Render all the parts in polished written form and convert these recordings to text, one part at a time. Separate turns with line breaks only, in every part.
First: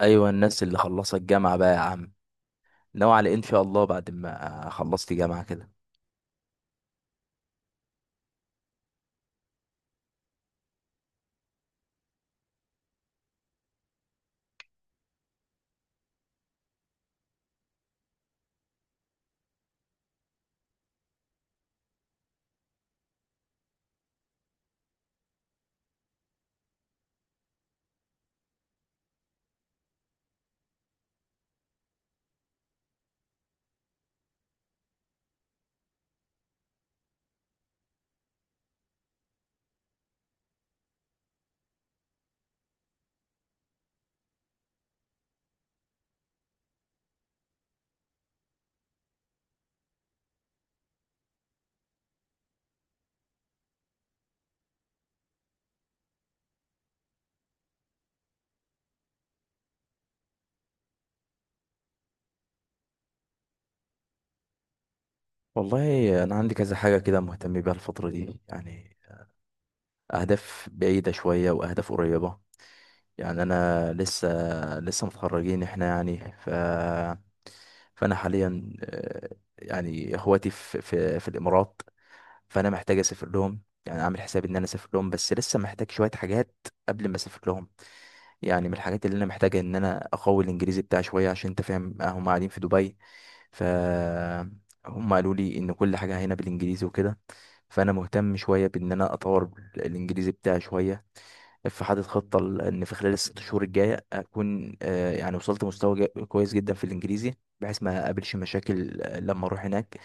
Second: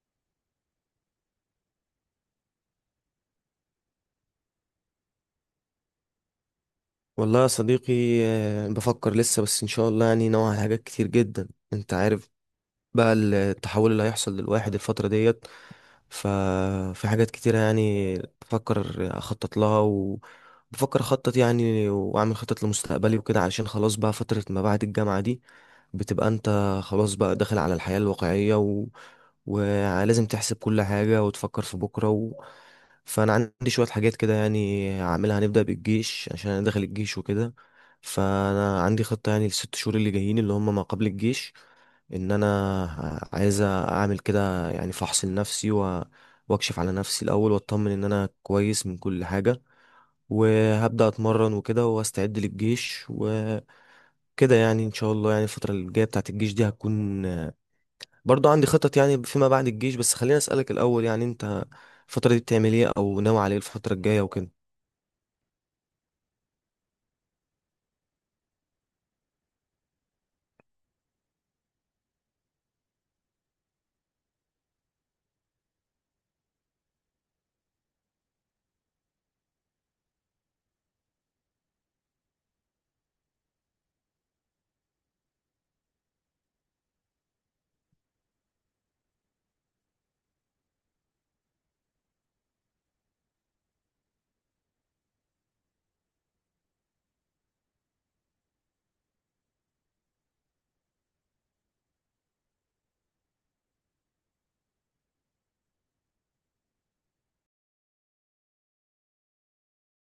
ايوه، الناس اللي خلصت جامعه بقى يا عم، ناوي على إيه ان شاء الله بعد ما خلصت جامعه كده؟
والله يا صديقي. بفكر لسه، بس ان شاء الله يعني نوع على حاجات كتير جدا انت عارف بقى التحول اللي هيحصل للواحد الفترة ديت. ففي حاجات كتيرة يعني بفكر اخطط لها، وبفكر اخطط يعني واعمل خطط لمستقبلي وكده. علشان خلاص بقى فترة ما بعد الجامعة دي، بتبقى انت خلاص بقى داخل على الحياة الواقعية، ولازم تحسب كل حاجة وتفكر في بكرة فأنا عندي شوية حاجات كده يعني هعملها، هنبدأ بالجيش عشان أنا داخل الجيش وكده. فأنا عندي خطة يعني الست شهور اللي جايين اللي هم ما قبل الجيش، إن أنا عايز أعمل كده يعني فحص لنفسي وأكشف على نفسي الأول، وأطمن إن أنا كويس من كل حاجة، وهبدأ أتمرن وكده وأستعد للجيش وكده. يعني إن شاء الله يعني الفترة الجاية بتاعت الجيش دي هتكون. برضو عندي خطط يعني فيما بعد الجيش، بس خليني أسألك الأول، يعني أنت الفترة دي بتعمل إيه، أو ناوي على إيه الفترة الجاية وكده؟
والله انا عندي كذا حاجه كده مهتم بيها الفتره دي يعني، اهداف بعيده شويه واهداف قريبه. يعني انا لسه متخرجين احنا يعني، فانا حاليا يعني اخواتي في الامارات. فانا محتاج اسافر لهم، يعني اعمل حساب ان انا اسافر لهم، بس لسه محتاج شويه حاجات قبل ما اسافر لهم. يعني من الحاجات اللي انا محتاجة ان انا اقوي الانجليزي بتاعي شوية، عشان انت فاهم هم قاعدين في دبي. ف هم قالوا لي ان كل حاجة هنا بالانجليزي وكده، فانا مهتم شوية بان انا اطور الانجليزي بتاعي شوية. فحاطط خطة ان في خلال الـ6 شهور الجاية اكون يعني وصلت مستوى كويس جدا في الانجليزي، بحيث ما اقابلش مشاكل لما اروح هناك.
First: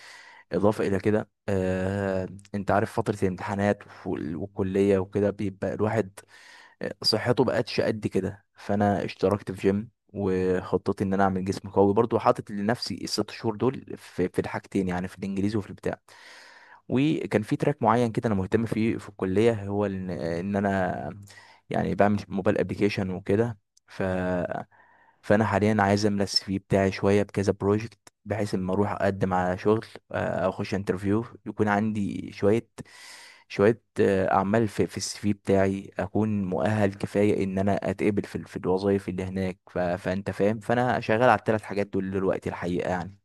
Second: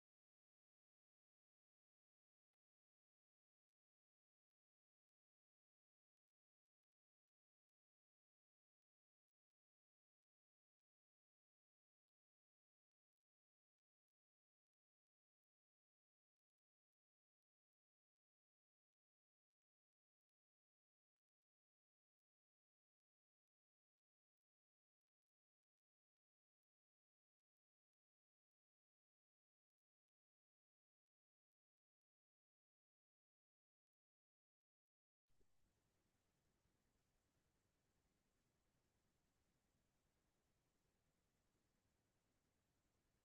اضافة الى كده، انت عارف فترة الامتحانات والكلية وكده بيبقى الواحد صحته بقتش قد كده. فانا اشتركت في جيم، وخطتي ان انا اعمل جسم قوي برضو. حاطط لنفسي الـ6 شهور دول في الحاجتين يعني: في الانجليزي وفي البتاع. وكان في تراك معين كده انا مهتم فيه في الكليه، هو ان انا يعني بعمل موبايل ابلكيشن وكده. ف فانا حاليا عايز املى السي في بتاعي شويه بكذا بروجكت، بحيث اما اروح اقدم على شغل او اخش انترفيو يكون عندي شويه اعمال في السي في بتاعي، اكون مؤهل كفايه ان انا اتقبل في الوظائف اللي هناك. فانت فاهم، فانا شغال على الـ3 حاجات دول دلوقتي الحقيقه يعني.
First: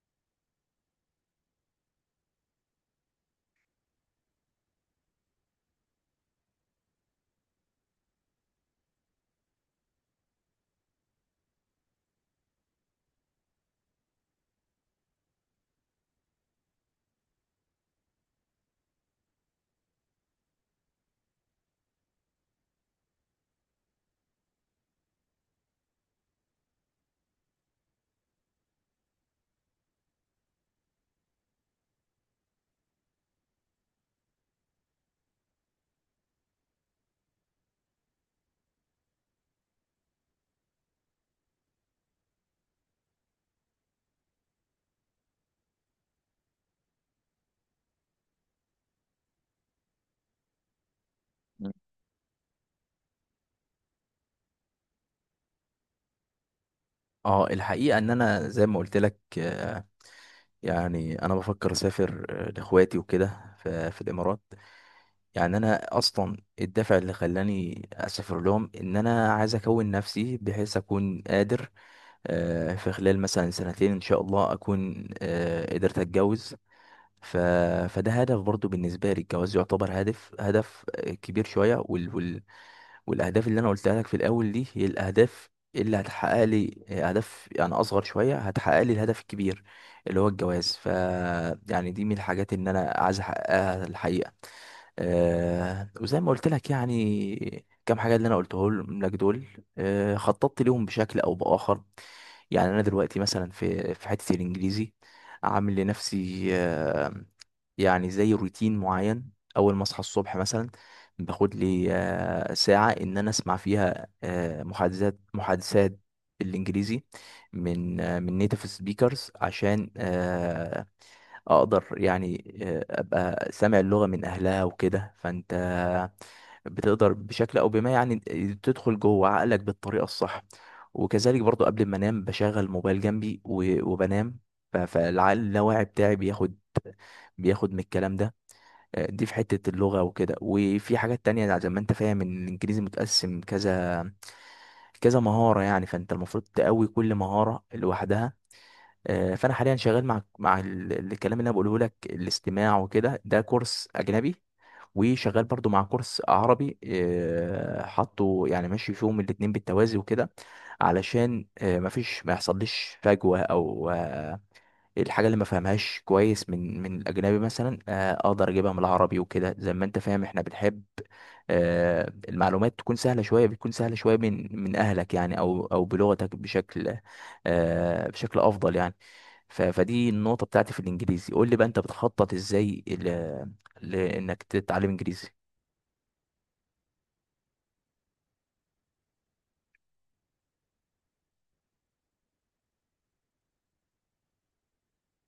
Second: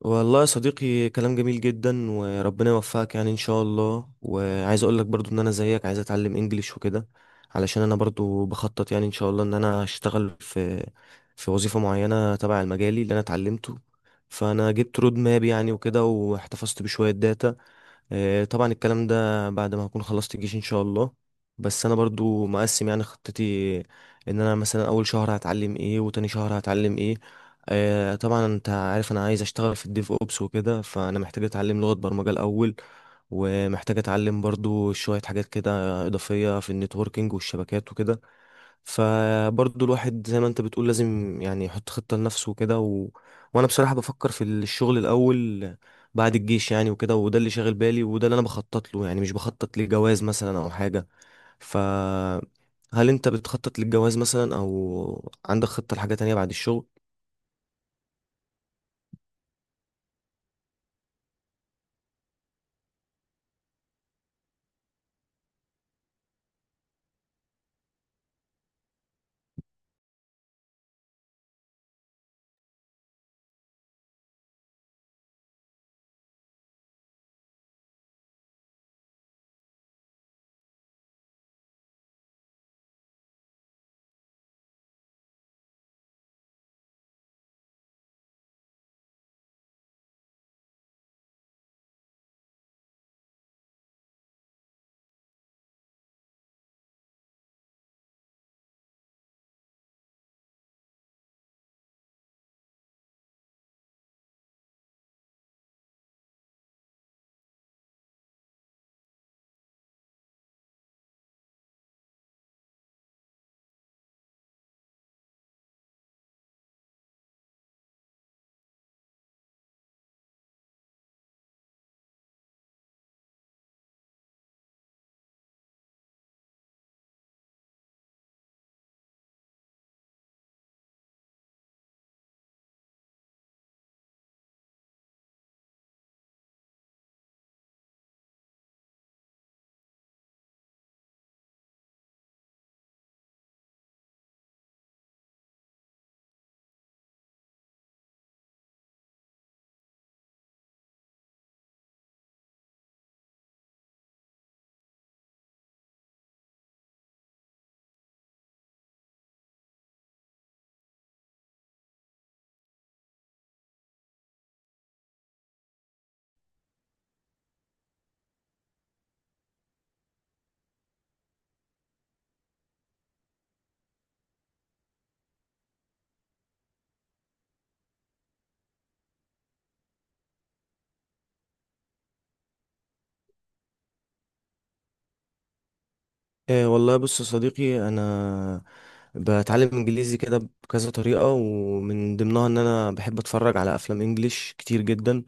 والله يا صديقي، كلام جميل جدا وربنا يوفقك يعني إن شاء الله. وعايز أقول لك برضو إن أنا زيك عايز أتعلم إنجليش وكده، علشان أنا برضو بخطط يعني إن شاء الله إن أنا أشتغل في وظيفة معينة تبع المجالي اللي أنا اتعلمته. فأنا جبت رود ماب يعني وكده، واحتفظت بشوية داتا. طبعا الكلام ده بعد ما هكون خلصت الجيش ان شاء الله. بس انا برضو مقسم يعني خطتي، ان انا مثلا اول شهر هتعلم ايه وتاني شهر هتعلم ايه. طبعا انت عارف انا عايز اشتغل في الديف اوبس وكده، فانا محتاج اتعلم لغة برمجة الاول. ومحتاج اتعلم برضو شوية حاجات كده اضافية في النتوركينج والشبكات وكده. فبرضه الواحد زي ما انت بتقول لازم يعني يحط خطة لنفسه وكده وانا بصراحة بفكر في الشغل الاول بعد الجيش يعني وكده. وده اللي شاغل بالي، وده اللي انا بخطط له، يعني مش بخطط لجواز مثلا او حاجة.
مم.
ف هل انت بتخطط للجواز مثلا، او عندك خطة لحاجة تانية بعد الشغل؟
اه، الحقيقة ان انا زي ما قلت لك، يعني انا بفكر اسافر لاخواتي وكده في الامارات. يعني انا اصلا الدافع اللي خلاني اسافر لهم ان انا عايز اكون نفسي، بحيث اكون قادر في خلال مثلا سنتين ان شاء الله اكون قدرت اتجوز. ف... فده هدف برضو بالنسبه لي. الجواز يعتبر هدف هدف كبير شويه، والاهداف اللي انا قلتها لك في الاول دي هي الاهداف اللي هتحقق لي اهداف يعني اصغر شويه، هتحقق لي الهدف الكبير اللي هو الجواز. يعني دي من الحاجات اللي انا عايز احققها الحقيقه. وزي ما قلت لك يعني كام حاجه اللي انا قلته لك دول خططت ليهم بشكل او باخر. يعني انا دلوقتي مثلا في حته الانجليزي عامل لنفسي يعني زي روتين معين: اول ما اصحى الصبح مثلا باخد لي ساعه ان انا اسمع فيها محادثات محادثات بالانجليزي من نيتيف سبيكرز، عشان اقدر يعني ابقى سامع اللغة من اهلها وكده. فانت بتقدر بشكل او بما يعني تدخل جوه عقلك بالطريقة الصح. وكذلك برضو قبل ما انام بشغل موبايل جنبي وبنام، فالعقل اللاواعي بتاعي بياخد من الكلام ده. دي في حتة اللغة وكده، وفي حاجات تانية يعني زي ما انت فاهم ان الانجليزي متقسم كذا مهارة يعني، فانت المفروض تقوي كل مهارة لوحدها. فانا حاليا شغال مع الكلام اللي انا بقوله لك، الاستماع وكده، ده كورس اجنبي، وشغال برضو مع كورس عربي حطه، يعني ماشي فيهم الاتنين بالتوازي وكده، علشان مفيش ما يحصلش فجوة. او آه، الحاجة اللي ما فهمهاش كويس من الاجنبي مثلا اقدر اجيبها من العربي وكده. زي ما انت فاهم احنا بنحب المعلومات تكون سهلة شوية، بتكون سهلة شوية من اهلك يعني او بلغتك بشكل بشكل افضل يعني. فدي النقطة بتاعتي في الإنجليزي. قول لي بقى أنت بتخطط إزاي لإنك تتعلم إنجليزي.
إيه والله، بص يا صديقي، انا بتعلم انجليزي كده بكذا طريقة، ومن ضمنها ان انا بحب اتفرج على افلام انجليش كتير جدا.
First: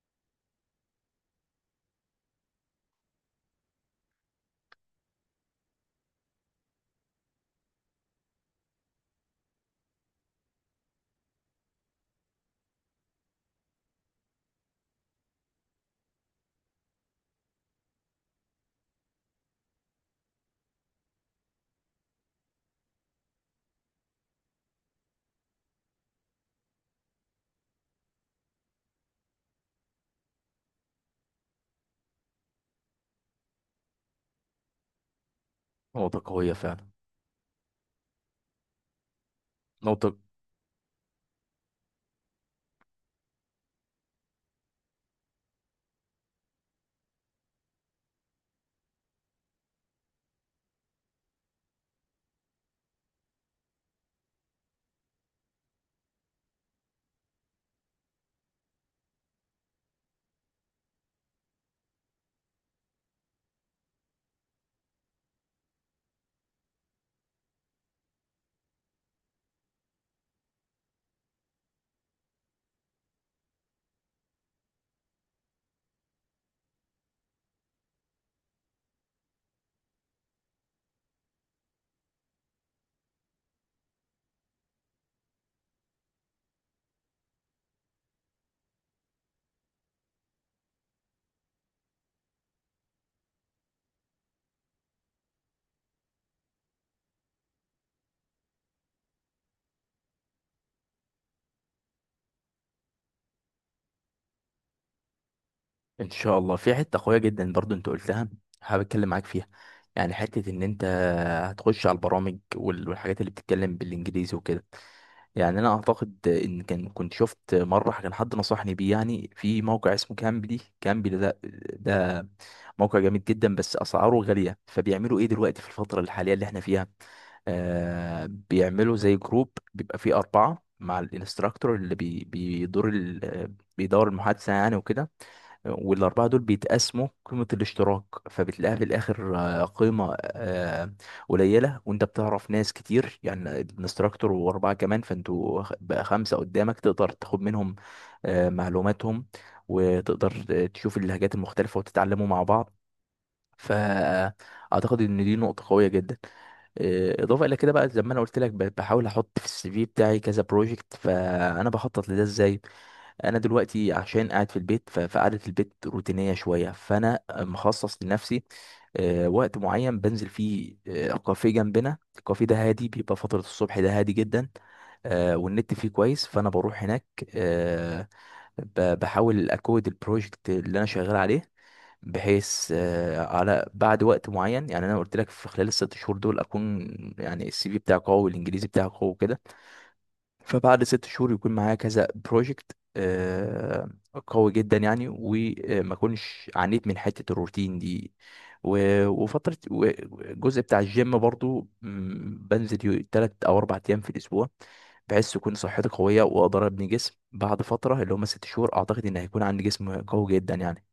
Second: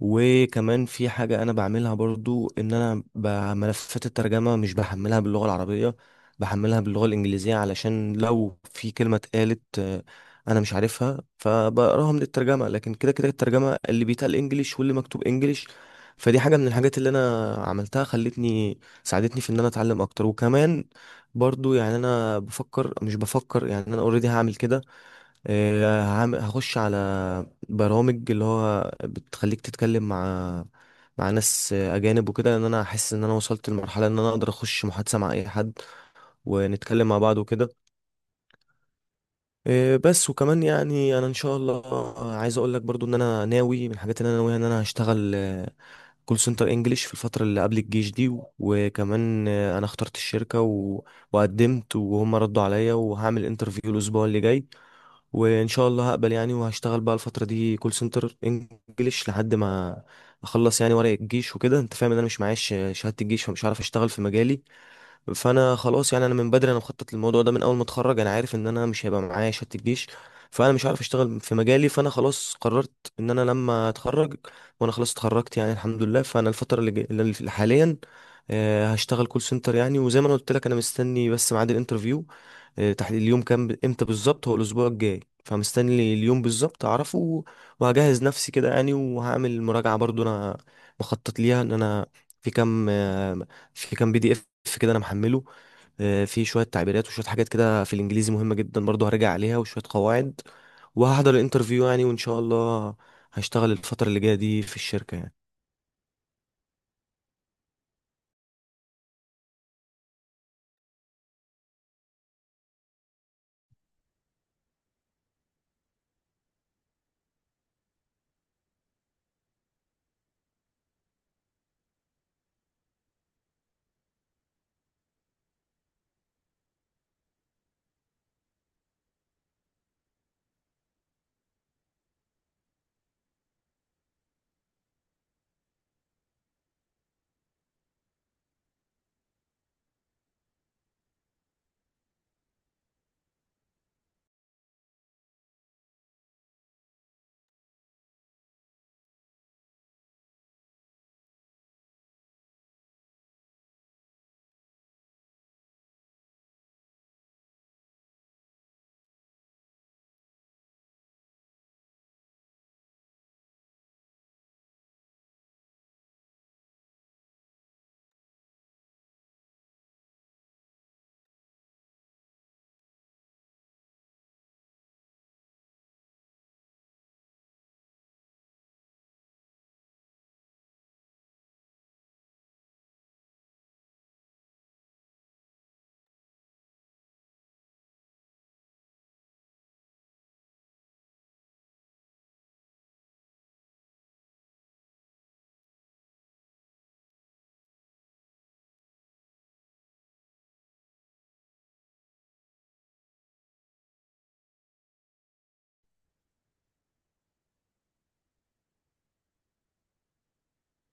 وكمان في حاجة أنا بعملها برضو، إن أنا ملفات الترجمة مش بحملها باللغة العربية، بحملها باللغة الإنجليزية، علشان لو في كلمة اتقالت، أنا مش عارفها فبقراها من الترجمة. لكن كده كده الترجمة اللي بيتقال إنجليش واللي مكتوب إنجليش. فدي حاجة من الحاجات اللي أنا عملتها، خلتني ساعدتني في إن أنا أتعلم أكتر. وكمان برضو يعني أنا بفكر مش بفكر يعني أنا أوريدي هعمل كده. هخش على برامج اللي هو بتخليك تتكلم مع ناس اجانب وكده، لان انا احس ان انا وصلت لمرحله ان انا اقدر اخش محادثه مع اي حد،
نقطة قوية فعلا.
ونتكلم مع بعض وكده.
نقطة.
بس وكمان يعني انا ان شاء الله، عايز اقول لك برضو ان انا ناوي، من الحاجات اللي انا ناويها ان انا هشتغل كول سنتر انجليش في الفتره اللي قبل الجيش دي. وكمان انا اخترت الشركه وقدمت، وهم ردوا عليا، وهعمل انترفيو الاسبوع اللي جاي، وان شاء الله هقبل يعني. وهشتغل بقى الفتره دي كول سنتر انجليش لحد ما اخلص يعني ورق الجيش وكده. انت فاهم ان انا مش معايا شهاده الجيش، فمش هعرف اشتغل في مجالي. فانا خلاص يعني، انا من بدري انا مخطط للموضوع ده من اول ما اتخرج. انا عارف ان انا مش هيبقى معايا شهاده الجيش، فانا مش عارف اشتغل في مجالي. فانا خلاص قررت ان انا لما اتخرج، وانا خلاص اتخرجت يعني الحمد لله. فانا الفتره اللي, جاي- اللي اللي حاليا، هشتغل كول سنتر يعني. وزي ما انا قلت لك، انا مستني بس ميعاد الانترفيو. تحت اليوم كام، امتى بالظبط، هو الاسبوع الجاي، فمستني اليوم بالظبط اعرفه. وهجهز نفسي كده يعني، وهعمل مراجعه برضو. انا مخطط ليها ان انا في كام آه، في كام PDF كده انا محمله. في شويه تعبيرات وشويه حاجات كده في الانجليزي مهمه جدا، برضه هرجع عليها وشويه قواعد. وهحضر الانترفيو يعني، وان شاء الله هشتغل الفتره اللي جايه دي في الشركه يعني.
إن شاء الله. في حتة قوية جدا برضو أنت قلتها، حابب أتكلم معاك فيها. يعني حتة إن أنت هتخش على البرامج والحاجات اللي بتتكلم بالإنجليزي وكده. يعني انا اعتقد ان كان كنت شفت مره كان حد نصحني بيه، يعني في موقع اسمه كامبلي. كامبلي ده ده موقع جامد جدا، بس اسعاره غاليه. فبيعملوا ايه دلوقتي في الفتره الحاليه اللي احنا فيها؟ بيعملوا زي جروب بيبقى فيه 4 مع الانستراكتور، اللي بيدور المحادثه يعني وكده، والـ4 دول بيتقسموا قيمة الاشتراك. فبتلاقيها في الآخر قيمة قليلة، وأنت بتعرف ناس كتير يعني: الانستراكتور و4 كمان، فأنتوا بقى 5 قدامك، تقدر تاخد منهم معلوماتهم، وتقدر تشوف اللهجات المختلفة وتتعلموا مع بعض. فأعتقد إن دي نقطة قوية جدا. إضافة إلى كده بقى، زي ما أنا قلت لك بحاول أحط في السي في بتاعي كذا بروجكت. فأنا بخطط لده إزاي: انا دلوقتي عشان قاعد في البيت فقعدة البيت روتينية شوية. فانا مخصص لنفسي وقت معين بنزل فيه كافيه جنبنا. الكافيه ده هادي، بيبقى فترة الصبح ده هادي جدا والنت فيه كويس، فانا بروح هناك آه، بحاول اكود البروجكت اللي انا شغال عليه، بحيث على بعد وقت معين. يعني انا قلت لك في خلال الـ6 شهور دول اكون يعني السي في بتاعي قوي والانجليزي بتاعي قوي كده. فبعد 6 شهور يكون معايا كذا بروجكت قوي جدا يعني، وما اكونش عانيت من حته الروتين دي. وفتره الجزء بتاع الجيم برضو، بنزل 3 أو 4 أيام في الاسبوع، بحيث تكون صحتي قويه واقدر ابني جسم. بعد فتره اللي هم 6 شهور اعتقد ان هيكون عندي جسم قوي جدا يعني.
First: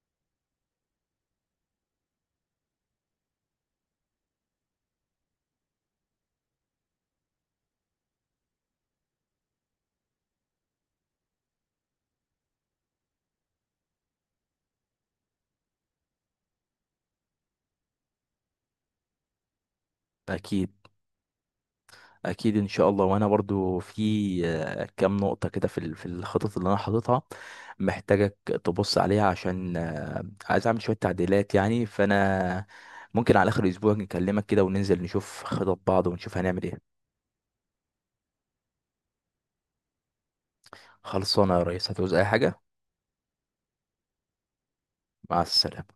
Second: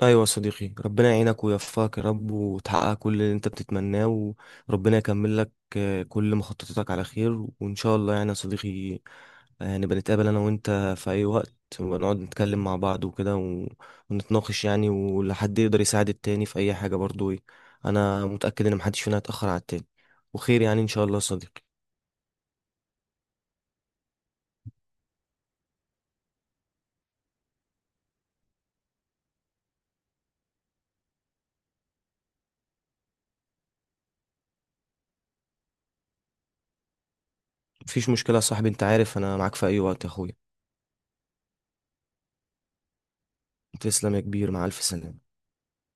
ايوه يا صديقي، ربنا يعينك ويوفقك يا رب، وتحقق كل اللي انت بتتمناه. وربنا يكمل لك، كل مخططاتك على خير، وان شاء الله يعني يا صديقي هنبقى نتقابل انا وانت في اي وقت، ونقعد نتكلم مع بعض وكده ونتناقش يعني، ولحد يقدر يساعد التاني في اي حاجة برضو إيه. انا متأكد ان محدش فينا هيتأخر على التاني وخير
اكيد.
يعني ان شاء الله يا صديقي.
اكيد ان شاء الله. وانا برضو في كام نقطه كده في الخطط اللي انا حاططها محتاجك تبص عليها، عشان عايز اعمل شويه تعديلات يعني. فانا ممكن على اخر اسبوع نكلمك كده، وننزل نشوف خطط بعض ونشوف هنعمل ايه.
مفيش مشكلة يا صاحبي، انت عارف انا معاك في اي وقت يا اخويا.
خلصانه يا ريس. هتعوز اي حاجه؟
تسلم يا كبير، مع الف سلامة.
مع السلامه.